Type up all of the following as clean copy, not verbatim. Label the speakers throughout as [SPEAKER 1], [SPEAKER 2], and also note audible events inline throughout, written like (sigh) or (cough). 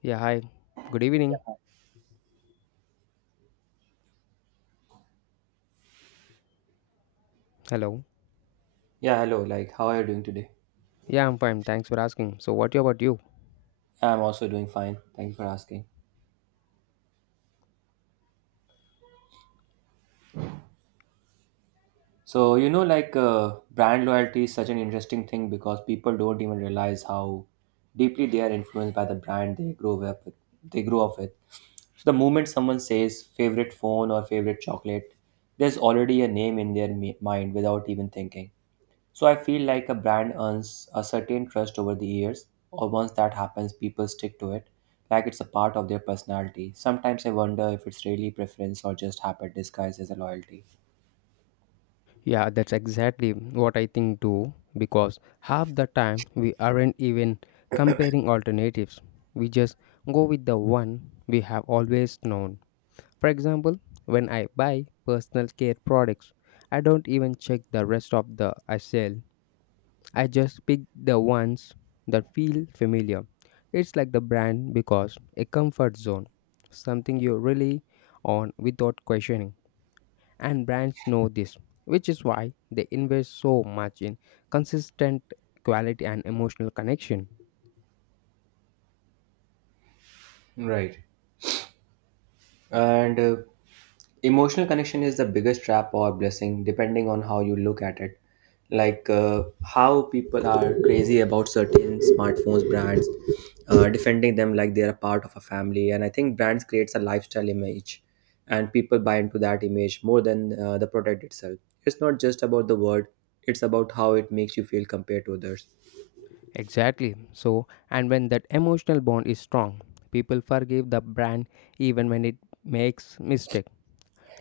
[SPEAKER 1] Yeah, hi. Good evening. Hello.
[SPEAKER 2] Yeah, hello. Like, how are you doing today?
[SPEAKER 1] Yeah, I'm fine. Thanks for asking. So, what about you?
[SPEAKER 2] Yeah, I'm also doing fine. Thank you for asking. Brand loyalty is such an interesting thing because people don't even realize how deeply they are influenced by the brand they grow up with. They grow up with. So, the moment someone says favorite phone or favorite chocolate, there's already a name in their mind without even thinking. So I feel like a brand earns a certain trust over the years, or once that happens, people stick to it, like it's a part of their personality. Sometimes I wonder if it's really preference or just habit disguised as a loyalty.
[SPEAKER 1] Yeah, that's exactly what I think too, because half the time we aren't even comparing alternatives. We just go with the one we have always known. For example, when I buy personal care products, I don't even check the rest of the aisle. I just pick the ones that feel familiar. It's like the brand because a comfort zone, something you rely on without questioning. And brands know this, which is why they invest so much in consistent quality and emotional connection.
[SPEAKER 2] Right. And Emotional connection is the biggest trap or blessing, depending on how you look at it. How people are crazy about certain smartphones brands, defending them like they are a part of a family. And I think brands creates a lifestyle image, and people buy into that image more than the product itself. It's not just about the word; it's about how it makes you feel compared to others.
[SPEAKER 1] Exactly. So, and when that emotional bond is strong, people forgive the brand even when it makes mistakes.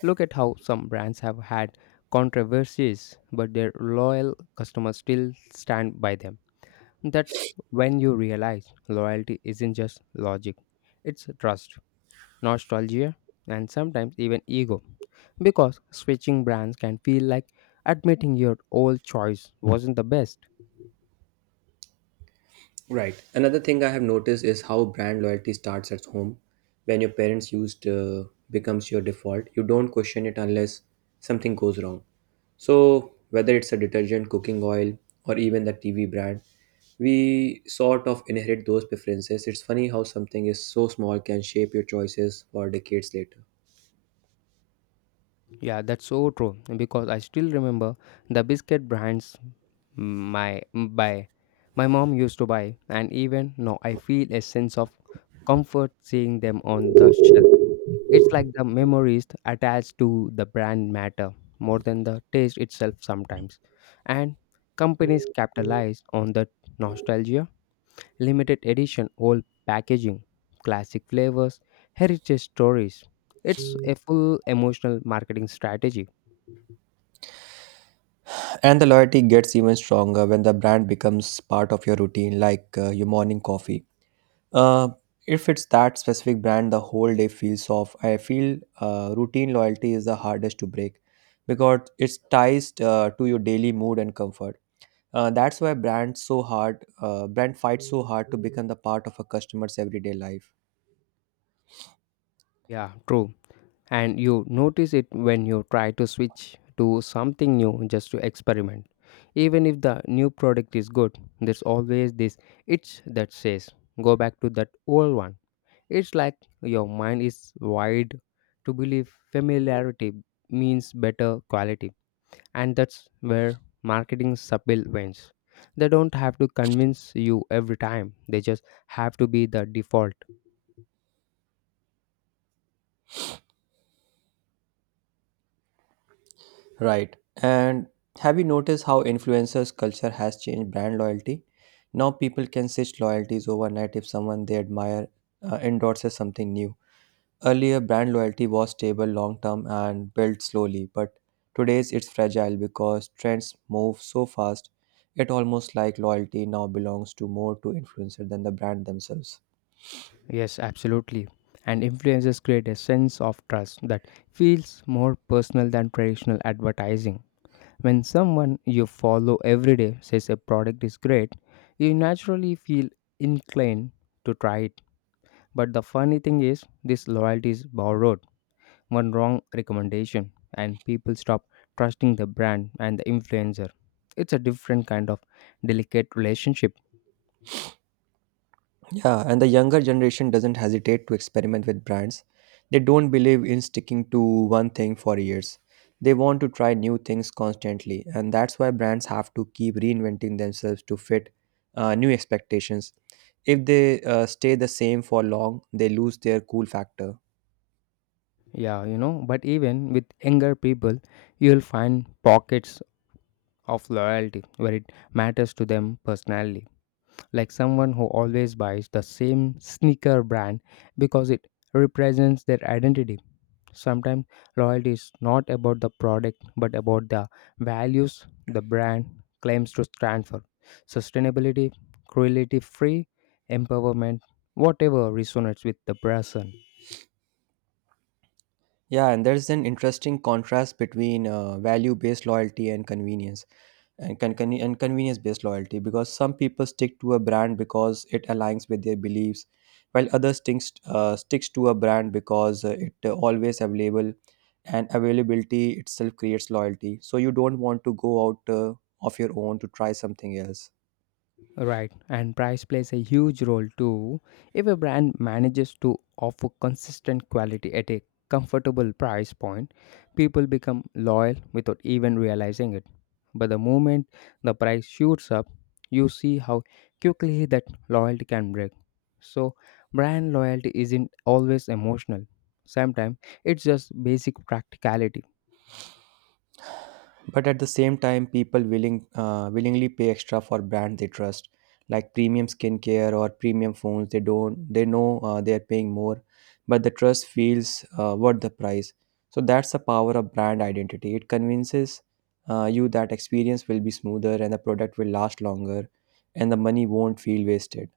[SPEAKER 1] Look at how some brands have had controversies, but their loyal customers still stand by them. That's when you realize loyalty isn't just logic, it's trust, nostalgia, and sometimes even ego. Because switching brands can feel like admitting your old choice wasn't the best.
[SPEAKER 2] Right. Another thing I have noticed is how brand loyalty starts at home. When your parents used, becomes your default, you don't question it unless something goes wrong. So whether it's a detergent, cooking oil, or even the TV brand, we sort of inherit those preferences. It's funny how something is so small can shape your choices for decades later.
[SPEAKER 1] Yeah, that's so true because I still remember the biscuit brands my buy my mom used to buy, and even now I feel a sense of comfort seeing them on the shelf. It's like the memories attached to the brand matter more than the taste itself sometimes. And companies capitalize on the nostalgia, limited edition old packaging, classic flavors, heritage stories. It's a full emotional marketing strategy.
[SPEAKER 2] And the loyalty gets even stronger when the brand becomes part of your routine, like your morning coffee. Uh, if it's that specific brand, the whole day feels off. I feel routine loyalty is the hardest to break because it's ties to your daily mood and comfort. That's why brand fights so hard to become the part of a customer's everyday life.
[SPEAKER 1] Yeah, true. And you notice it when you try to switch to something new just to experiment. Even if the new product is good, there's always this itch that says, go back to that old one. It's like your mind is wired to believe familiarity means better quality. And that's where marketing subtle wins. They don't have to convince you every time, they just have to be the default.
[SPEAKER 2] Right. And have you noticed how influencers culture has changed brand loyalty? Now people can switch loyalties overnight if someone they admire endorses something new. Earlier, brand loyalty was stable long term and built slowly, but today's it's fragile because trends move so fast. It almost like loyalty now belongs to more to influencer than the brand themselves.
[SPEAKER 1] Yes, absolutely. And influencers create a sense of trust that feels more personal than traditional advertising. When someone you follow every day says a product is great, you naturally feel inclined to try it. But the funny thing is, this loyalty is borrowed. One wrong recommendation, and people stop trusting the brand and the influencer. It's a different kind of delicate relationship.
[SPEAKER 2] Yeah, and the younger generation doesn't hesitate to experiment with brands. They don't believe in sticking to one thing for years. They want to try new things constantly, and that's why brands have to keep reinventing themselves to fit new expectations. If they stay the same for long, they lose their cool factor.
[SPEAKER 1] Yeah, you know, but even with younger people, you'll find pockets of loyalty where it matters to them personally. Like someone who always buys the same sneaker brand because it represents their identity. Sometimes loyalty is not about the product but about the values the brand claims to stand for. Sustainability, cruelty free, empowerment, whatever resonates with the person.
[SPEAKER 2] Yeah, and there's an interesting contrast between value-based loyalty and convenience-based loyalty because some people stick to a brand because it aligns with their beliefs, while others sticks to a brand because it always available and availability itself creates loyalty. So you don't want to go out of your own to try something else.
[SPEAKER 1] Right, and price plays a huge role too. If a brand manages to offer consistent quality at a comfortable price point, people become loyal without even realizing it. But the moment the price shoots up, you see how quickly that loyalty can break. So, brand loyalty isn't always emotional, sometimes it's just basic practicality.
[SPEAKER 2] But at the same time people willingly pay extra for brands they trust, like premium skincare or premium phones. They don't they know they are paying more, but the trust feels worth the price. So that's the power of brand identity. It convinces you that experience will be smoother and the product will last longer and the money won't feel wasted.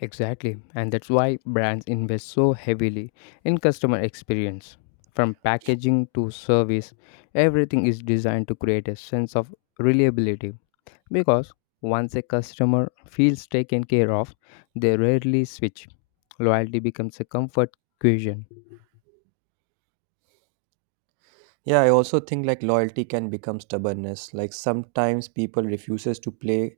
[SPEAKER 1] Exactly, and that's why brands invest so heavily in customer experience. From packaging to service, everything is designed to create a sense of reliability because once a customer feels taken care of, they rarely switch. Loyalty becomes a comfort question.
[SPEAKER 2] Yeah, I also think like loyalty can become stubbornness. Like sometimes people refuses to play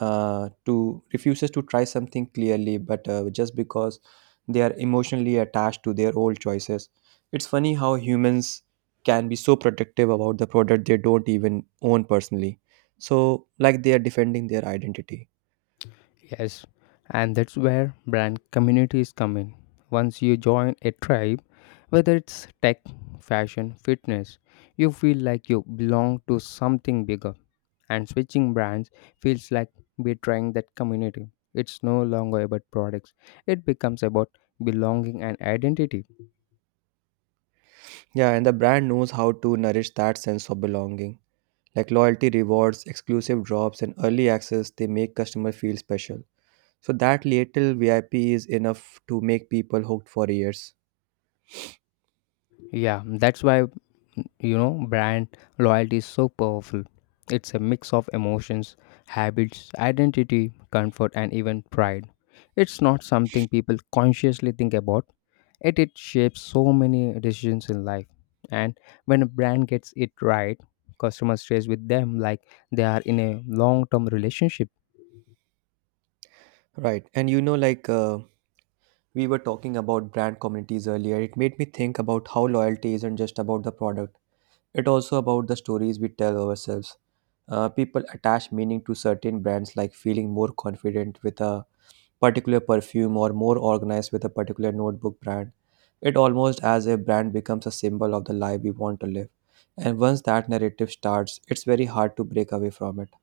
[SPEAKER 2] uh, to refuses to try something clearly but just because they are emotionally attached to their old choices. It's funny how humans can be so protective about the product they don't even own personally, so like they are defending their identity.
[SPEAKER 1] Yes, and that's where brand communities come in. Once you join a tribe, whether it's tech, fashion, fitness, you feel like you belong to something bigger and switching brands feels like betraying that community. It's no longer about products, it becomes about belonging and identity.
[SPEAKER 2] Yeah, and the brand knows how to nourish that sense of belonging, like loyalty rewards, exclusive drops, and early access. They make customer feel special, so that little VIP is enough to make people hooked for years.
[SPEAKER 1] Yeah, that's why you know brand loyalty is so powerful. It's a mix of emotions, habits, identity, comfort, and even pride. It's not something people consciously think about. Yet it shapes so many decisions in life. And when a brand gets it right, customers stays with them like they are in a long-term relationship.
[SPEAKER 2] Right. And you know, we were talking about brand communities earlier. It made me think about how loyalty isn't just about the product, it's also about the stories we tell ourselves. People attach meaning to certain brands, like feeling more confident with a particular perfume or more organized with a particular notebook brand. It almost as a brand becomes a symbol of the life we want to live. And once that narrative starts, it's very hard to break away from it.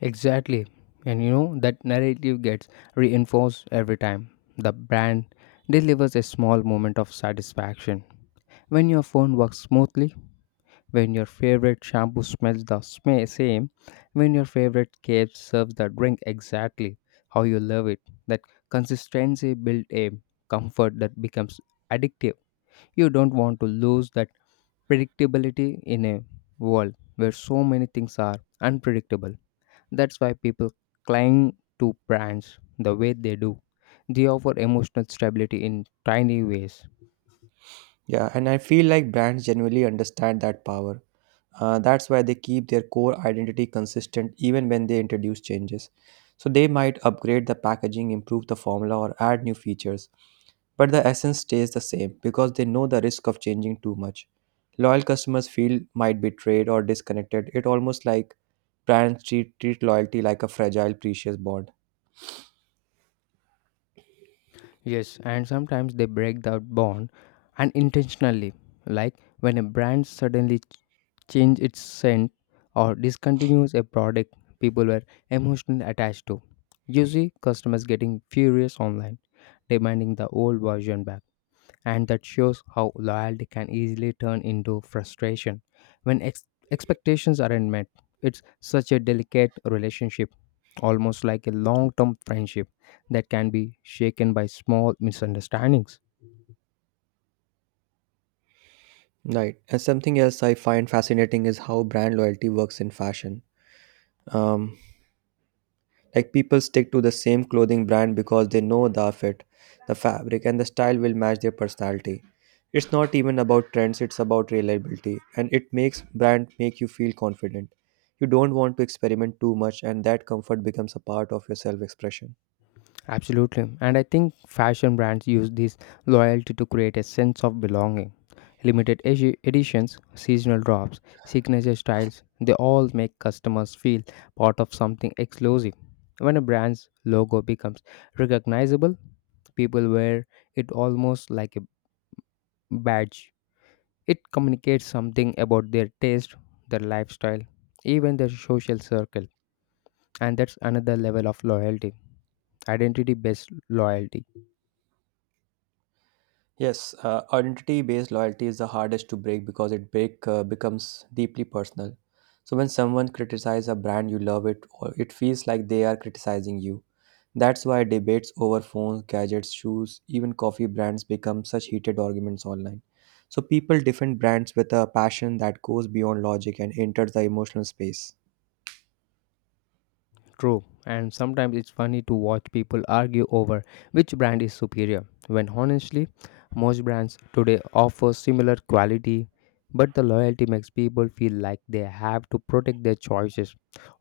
[SPEAKER 1] Exactly. And you know that narrative gets reinforced every time. The brand delivers a small moment of satisfaction. When your phone works smoothly, when your favorite shampoo smells the same, when your favorite cake serves the drink exactly how you love it. That consistency builds a comfort that becomes addictive. You don't want to lose that predictability in a world where so many things are unpredictable. That's why people cling to brands the way they do. They offer emotional stability in tiny ways.
[SPEAKER 2] Yeah, and I feel like brands genuinely understand that power. That's why they keep their core identity consistent even when they introduce changes. So they might upgrade the packaging, improve the formula, or add new features, but the essence stays the same because they know the risk of changing too much. Loyal customers feel might betrayed or disconnected. It almost like brands treat loyalty like a fragile, precious bond.
[SPEAKER 1] Yes, and sometimes they break that bond unintentionally, like when a brand suddenly change its scent or discontinues a product people were emotionally attached to. You see customers getting furious online, demanding the old version back, and that shows how loyalty can easily turn into frustration when expectations aren't met. It's such a delicate relationship, almost like a long term friendship that can be shaken by small misunderstandings.
[SPEAKER 2] Right. And something else I find fascinating is how brand loyalty works in fashion. Um, Like people stick to the same clothing brand because they know the fit, the fabric, and the style will match their personality. It's not even about trends, it's about reliability, and it makes brand make you feel confident. You don't want to experiment too much, and that comfort becomes a part of your self expression.
[SPEAKER 1] Absolutely. And I think fashion brands use this loyalty to create a sense of belonging. Limited editions, seasonal drops, signature styles, they all make customers feel part of something exclusive. When a brand's logo becomes recognizable, people wear it almost like a badge. It communicates something about their taste, their lifestyle, even their social circle. And that's another level of loyalty, identity based loyalty.
[SPEAKER 2] Yes, identity-based loyalty is the hardest to break because it break becomes deeply personal. So when someone criticizes a brand you love, it or it feels like they are criticizing you. That's why debates over phones, gadgets, shoes, even coffee brands become such heated arguments online. So people defend brands with a passion that goes beyond logic and enters the emotional space.
[SPEAKER 1] True, and sometimes it's funny to watch people argue over which brand is superior, when honestly, most brands today offer similar quality, but the loyalty makes people feel like they have to protect their choices,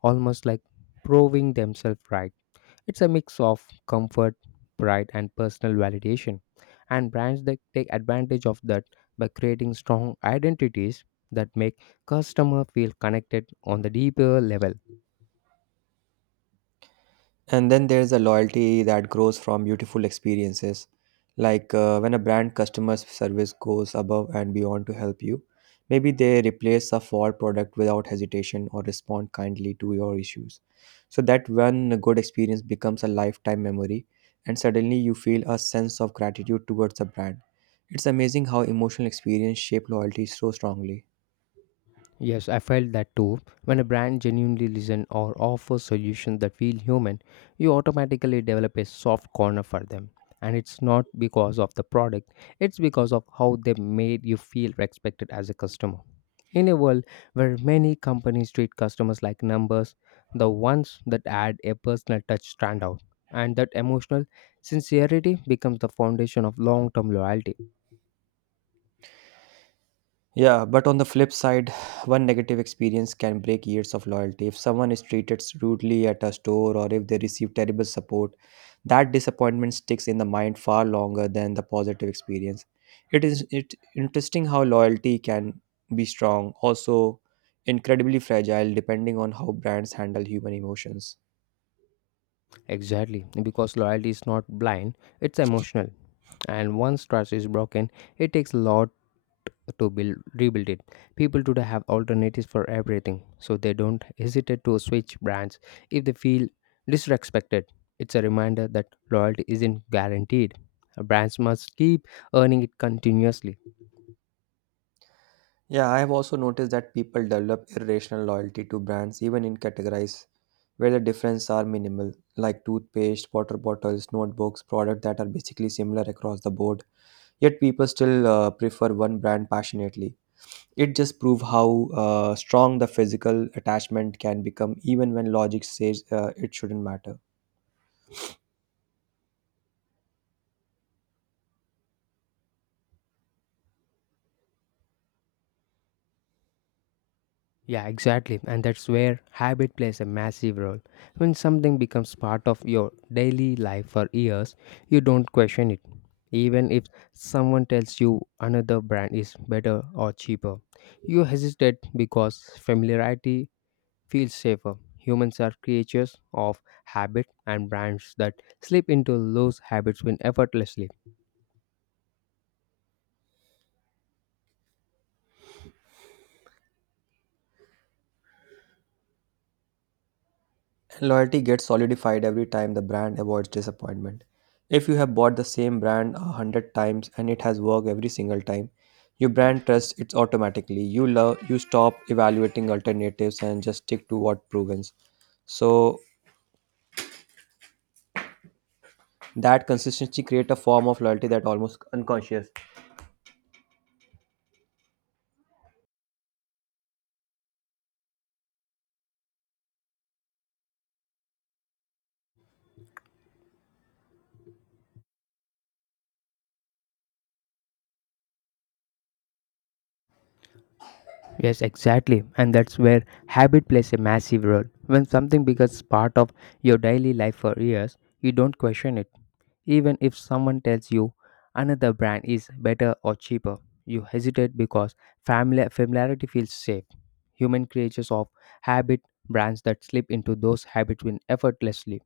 [SPEAKER 1] almost like proving themselves right. It's a mix of comfort, pride, and personal validation, and brands that take advantage of that by creating strong identities that make customer feel connected on the deeper level.
[SPEAKER 2] And then there's a loyalty that grows from beautiful experiences. When a brand customer service goes above and beyond to help you, maybe they replace a faulty product without hesitation or respond kindly to your issues. So that one good experience becomes a lifetime memory, and suddenly you feel a sense of gratitude towards the brand. It's amazing how emotional experience shape loyalty so strongly.
[SPEAKER 1] Yes, I felt that too. When a brand genuinely listens or offers solutions that feel human, you automatically develop a soft corner for them. And it's not because of the product, it's because of how they made you feel respected as a customer. In a world where many companies treat customers like numbers, the ones that add a personal touch stand out. And that emotional sincerity becomes the foundation of long term loyalty.
[SPEAKER 2] Yeah, but on the flip side, (sighs) one negative experience can break years of loyalty. If someone is treated rudely at a store or if they receive terrible support, that disappointment sticks in the mind far longer than the positive experience. It is it interesting how loyalty can be strong, also incredibly fragile depending on how brands handle human emotions.
[SPEAKER 1] Exactly, because loyalty is not blind, it's emotional. And once trust is broken, it takes a lot to build rebuild it. People today have alternatives for everything, so they don't hesitate to switch brands if they feel disrespected. It's a reminder that loyalty isn't guaranteed. Brands must keep earning it continuously.
[SPEAKER 2] Yeah, I have also noticed that people develop irrational loyalty to brands even in categories where the differences are minimal, like toothpaste, water bottles, notebooks, products that are basically similar across the board. Yet people still prefer one brand passionately. It just proves how strong the physical attachment can become even when logic says it shouldn't matter.
[SPEAKER 1] Yeah, exactly. And that's where habit plays a massive role. When something becomes part of your daily life for years, you don't question it. Even if someone tells you another brand is better or cheaper, you hesitate because familiarity feels safer. Humans are creatures of habit, and brands that slip into those habits win effortlessly.
[SPEAKER 2] Loyalty gets solidified every time the brand avoids disappointment. If you have bought the same brand a hundred times and it has worked every single time, your brand trusts it automatically. You love you stop evaluating alternatives and just stick to what proven. So that consistency creates a form of loyalty that almost unconscious.
[SPEAKER 1] Yes, exactly. And that's where habit plays a massive role. When something becomes part of your daily life for years, you don't question it. Even if someone tells you another brand is better or cheaper, you hesitate because family familiarity feels safe. Human creatures of habit, brands that slip into those habits win effortlessly.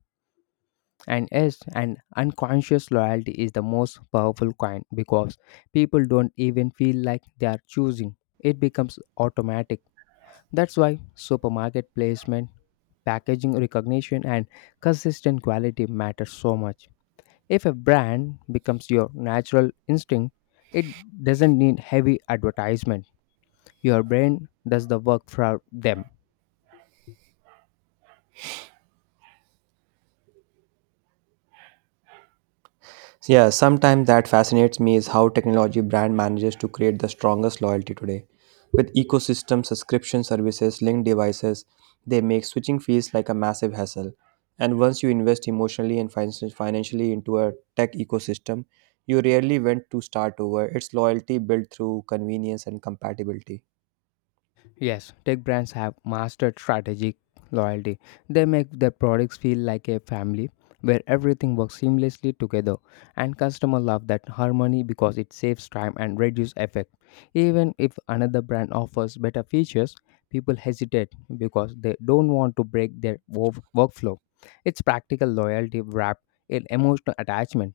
[SPEAKER 1] And yes, an unconscious loyalty is the most powerful kind because people don't even feel like they are choosing. It becomes automatic. That's why supermarket placement, packaging recognition, and consistent quality matter so much. If a brand becomes your natural instinct, it doesn't need heavy advertisement. Your brain does the work for them.
[SPEAKER 2] Yeah, sometimes that fascinates me is how technology brand manages to create the strongest loyalty today. With ecosystem subscription services, linked devices, they make switching fees like a massive hassle. And once you invest emotionally and financially into a tech ecosystem, you rarely want to start over. It's loyalty built through convenience and compatibility.
[SPEAKER 1] Yes, tech brands have mastered strategic loyalty. They make their products feel like a family where everything works seamlessly together and customers love that harmony because it saves time and reduces effect. Even if another brand offers better features, people hesitate because they don't want to break their workflow. It's practical loyalty wrapped in emotional attachment.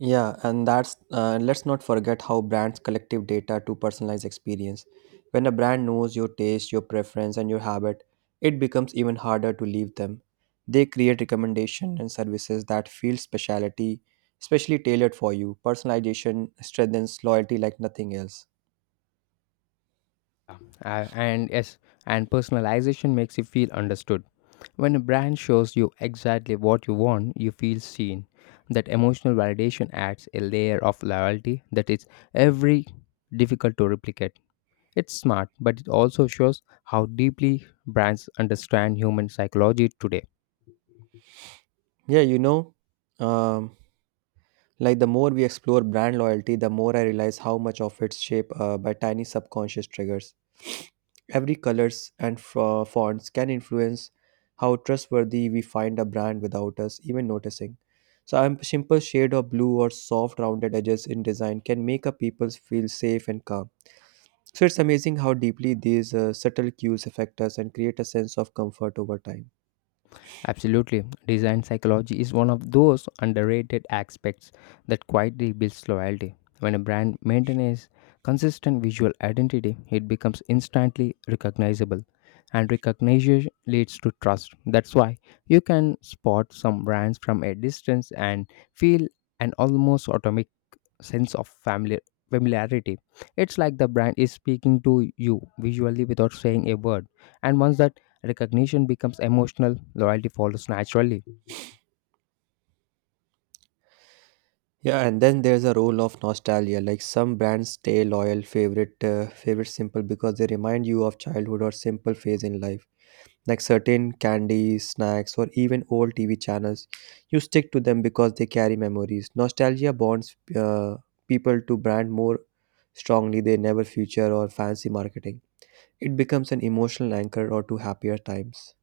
[SPEAKER 2] Yeah, and that's let's not forget how brands collective data to personalize experience. When a brand knows your taste, your preference, and your habit, it becomes even harder to leave them. They create recommendation and services that feel specially tailored for you. Personalization strengthens loyalty like nothing else.
[SPEAKER 1] And yes, and personalization makes you feel understood. When a brand shows you exactly what you want, you feel seen. That emotional validation adds a layer of loyalty that is every difficult to replicate. It's smart, but it also shows how deeply brands understand human psychology today.
[SPEAKER 2] Yeah, you know, um, like the more we explore brand loyalty, the more I realize how much of it's shaped by tiny subconscious triggers. Every colors and fonts can influence how trustworthy we find a brand without us even noticing. So a simple shade of blue or soft rounded edges in design can make a people feel safe and calm. So it's amazing how deeply these subtle cues affect us and create a sense of comfort over time.
[SPEAKER 1] Absolutely. Design psychology is one of those underrated aspects that quietly builds loyalty. When a brand maintains consistent visual identity, it becomes instantly recognizable. And recognition leads to trust. That's why you can spot some brands from a distance and feel an almost automatic sense of family familiarity. It's like the brand is speaking to you visually without saying a word, and once that recognition becomes emotional, loyalty follows naturally.
[SPEAKER 2] Yeah, and then there's a role of nostalgia. Like some brands stay loyal favorite simple because they remind you of childhood or simple phase in life, like certain candies, snacks, or even old TV channels. You stick to them because they carry memories. Nostalgia bonds people to brand more strongly than never future or fancy marketing. It becomes an emotional anchor or to happier times.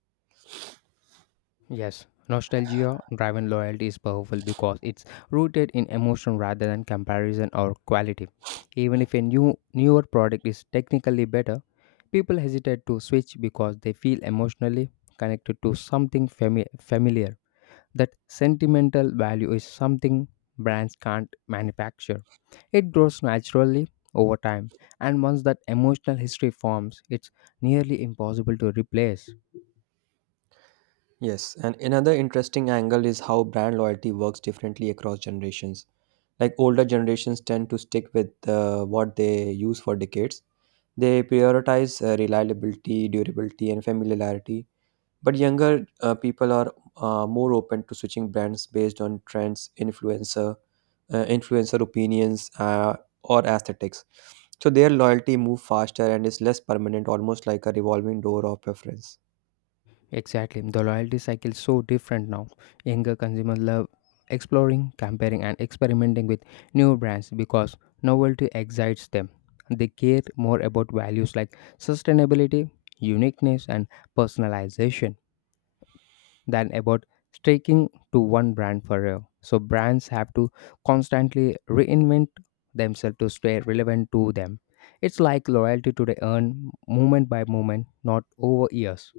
[SPEAKER 1] Yes, nostalgia driven loyalty is powerful because it's rooted in emotion rather than comparison or quality. Even if a newer product is technically better, people hesitate to switch because they feel emotionally connected to something familiar. That sentimental value is something brands can't manufacture. It grows naturally over time, and once that emotional history forms, it's nearly impossible to replace.
[SPEAKER 2] Yes, and another interesting angle is how brand loyalty works differently across generations. Like older generations tend to stick with what they use for decades. They prioritize reliability, durability, and familiarity, but younger people are more open to switching brands based on trends, influencer opinions, or aesthetics. So their loyalty moves faster and is less permanent, almost like a revolving door of preference.
[SPEAKER 1] Exactly. The loyalty cycle is so different now. Younger consumers love exploring, comparing, and experimenting with new brands because novelty excites them. They care more about values like sustainability, uniqueness, and personalization than about sticking to one brand forever. So, brands have to constantly reinvent themselves to stay relevant to them. It's like loyalty today earned moment by moment, not over years.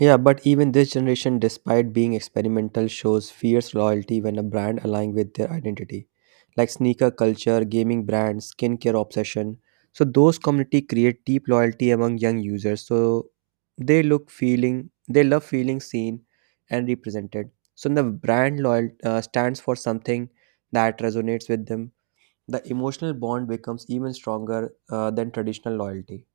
[SPEAKER 2] Yeah, but even this generation, despite being experimental, shows fierce loyalty when a brand aligns with their identity, like sneaker culture, gaming brands, skincare obsession. So those community create deep loyalty among young users. So they look feeling, they love feeling seen and represented. So the brand loyal stands for something that resonates with them. The emotional bond becomes even stronger than traditional loyalty.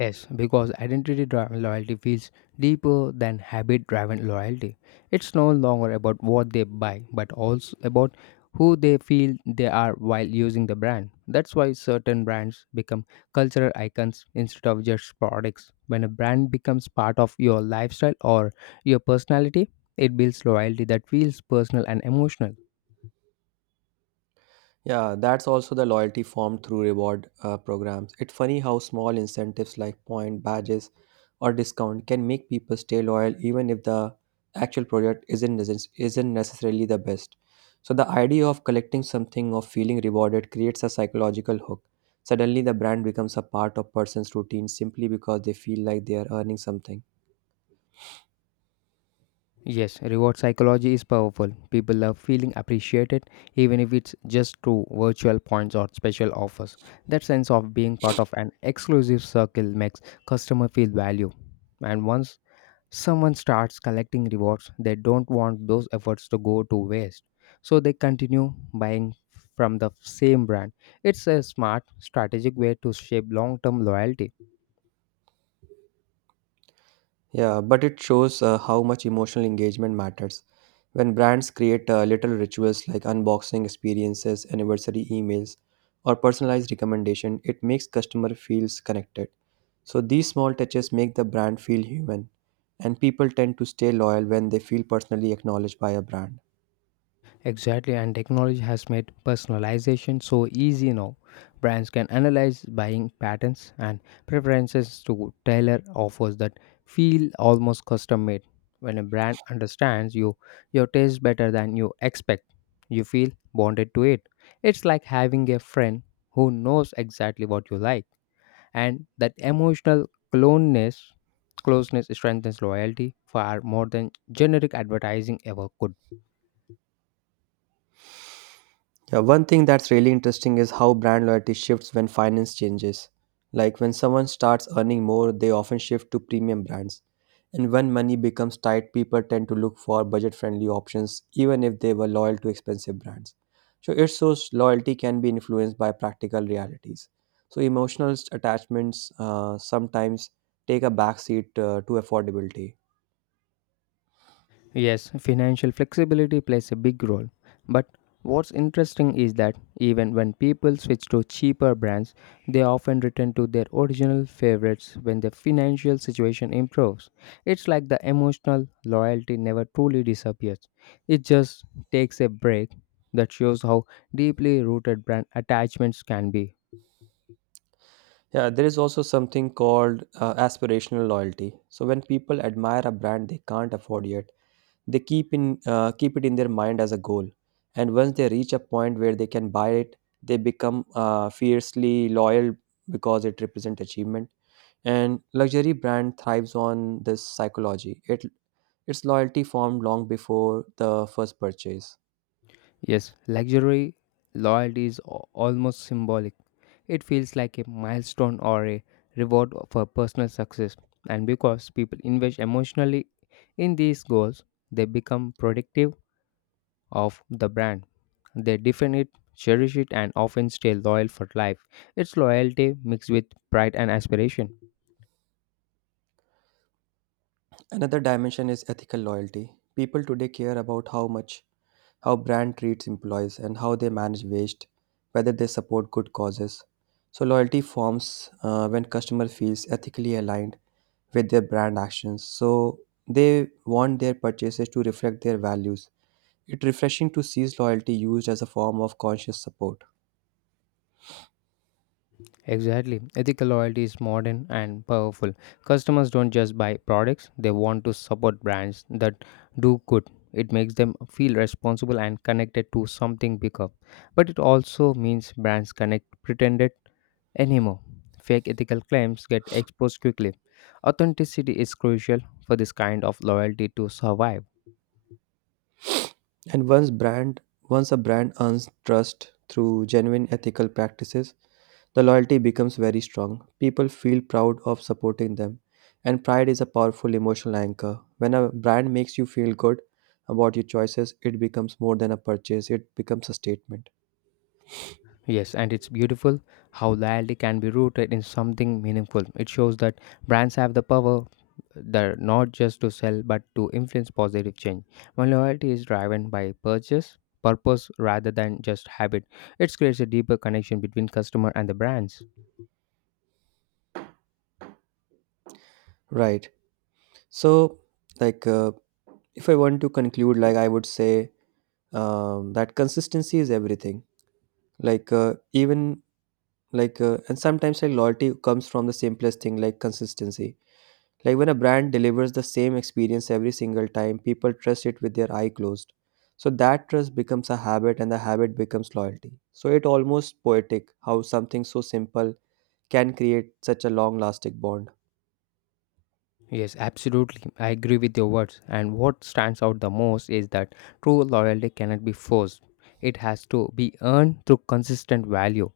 [SPEAKER 1] Yes, because identity driven loyalty feels deeper than habit driven loyalty. It's no longer about what they buy, but also about who they feel they are while using the brand. That's why certain brands become cultural icons instead of just products. When a brand becomes part of your lifestyle or your personality, it builds loyalty that feels personal and emotional.
[SPEAKER 2] Yeah, that's also the loyalty formed through reward programs. It's funny how small incentives like point, badges, or discount can make people stay loyal even if the actual product isn't necessarily the best. So the idea of collecting something or feeling rewarded creates a psychological hook. Suddenly, the brand becomes a part of person's routine simply because they feel like they are earning something.
[SPEAKER 1] Yes, reward psychology is powerful. People love feeling appreciated, even if it's just through virtual points or special offers. That sense of being part of an exclusive circle makes customer feel value. And once someone starts collecting rewards, they don't want those efforts to go to waste. So they continue buying from the same brand. It's a smart, strategic way to shape long term loyalty.
[SPEAKER 2] Yeah, but it shows how much emotional engagement matters. When brands create little rituals like unboxing experiences, anniversary emails, or personalized recommendation, it makes customer feels connected. So these small touches make the brand feel human, and people tend to stay loyal when they feel personally acknowledged by a brand.
[SPEAKER 1] Exactly, and technology has made personalization so easy now. Brands can analyze buying patterns and preferences to tailor offers that feel almost custom made. When a brand understands you, your taste better than you expect, you feel bonded to it. It's like having a friend who knows exactly what you like, and that emotional closeness, closeness strengthens loyalty far more than generic advertising ever could.
[SPEAKER 2] Yeah, one thing that's really interesting is how brand loyalty shifts when finance changes. Like when someone starts earning more, they often shift to premium brands. And when money becomes tight, people tend to look for budget friendly options, even if they were loyal to expensive brands. So it shows loyalty can be influenced by practical realities. So emotional attachments sometimes take a backseat to affordability.
[SPEAKER 1] Yes, financial flexibility plays a big role. But what's interesting is that even when people switch to cheaper brands, they often return to their original favorites when their financial situation improves. It's like the emotional loyalty never truly disappears, it just takes a break that shows how deeply rooted brand attachments can be.
[SPEAKER 2] Yeah, there is also something called aspirational loyalty. So when people admire a brand they can't afford yet, they keep it in their mind as a goal, and once they reach a point where they can buy it, they become fiercely loyal because it represents achievement. And luxury brand thrives on this psychology. It its loyalty formed long before the first purchase.
[SPEAKER 1] Yes, luxury loyalty is almost symbolic. It feels like a milestone or a reward for personal success. And because people invest emotionally in these goals, they become protective of the brand. They defend it, cherish it, and often stay loyal for life. It's loyalty mixed with pride and aspiration.
[SPEAKER 2] Another dimension is ethical loyalty. People today care about how much how brand treats employees and how they manage waste, whether they support good causes. So loyalty forms when customer feels ethically aligned with their brand actions, so they want their purchases to reflect their values. It's refreshing to see loyalty used as a form of conscious support.
[SPEAKER 1] Exactly. Ethical loyalty is modern and powerful. Customers don't just buy products, they want to support brands that do good. It makes them feel responsible and connected to something bigger. But it also means brands connect pretended anymore. Fake ethical claims get exposed quickly. Authenticity is crucial for this kind of loyalty to survive.
[SPEAKER 2] And once a brand earns trust through genuine ethical practices, the loyalty becomes very strong. People feel proud of supporting them, and pride is a powerful emotional anchor. When a brand makes you feel good about your choices, it becomes more than a purchase, it becomes a statement.
[SPEAKER 1] Yes, and it's beautiful how loyalty can be rooted in something meaningful. It shows that brands have the power that not just to sell but to influence positive change. When loyalty is driven by purchase, purpose rather than just habit, it creates a deeper connection between customer and the brands.
[SPEAKER 2] Right. So, like uh, if I want to conclude, I would say that consistency is everything, like even like and sometimes, like, loyalty comes from the simplest thing like consistency. Like when a brand delivers the same experience every single time, people trust it with their eye closed. So that trust becomes a habit, and the habit becomes loyalty. So it almost poetic how something so simple can create such a long lasting bond.
[SPEAKER 1] Yes, absolutely. I agree with your words. And what stands out the most is that true loyalty cannot be forced. It has to be earned through consistent value.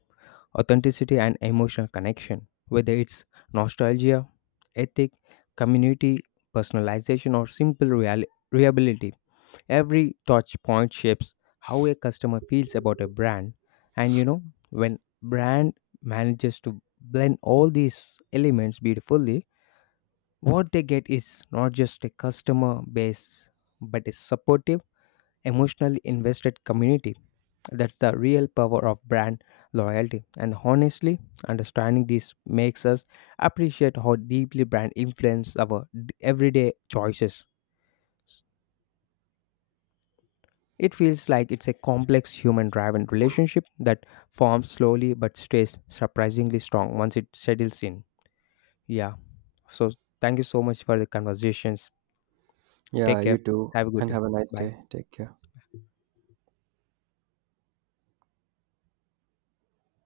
[SPEAKER 1] Authenticity, and emotional connection. Whether it's nostalgia, ethic, community, personalization, or simple reliability, every touch point shapes how a customer feels about a brand. And you know, when brand manages to blend all these elements beautifully, what they get is not just a customer base, but a supportive emotionally invested community. That's the real power of brand loyalty. And honestly, understanding this makes us appreciate how deeply brand influence our everyday choices. It feels like it's a complex human driven relationship that forms slowly but stays surprisingly strong once it settles in. Yeah. So thank you so much for the conversations.
[SPEAKER 2] Yeah,
[SPEAKER 1] Take
[SPEAKER 2] you
[SPEAKER 1] care.
[SPEAKER 2] too,
[SPEAKER 1] Have a good
[SPEAKER 2] and
[SPEAKER 1] day.
[SPEAKER 2] have a nice
[SPEAKER 1] Bye.
[SPEAKER 2] day. Take care.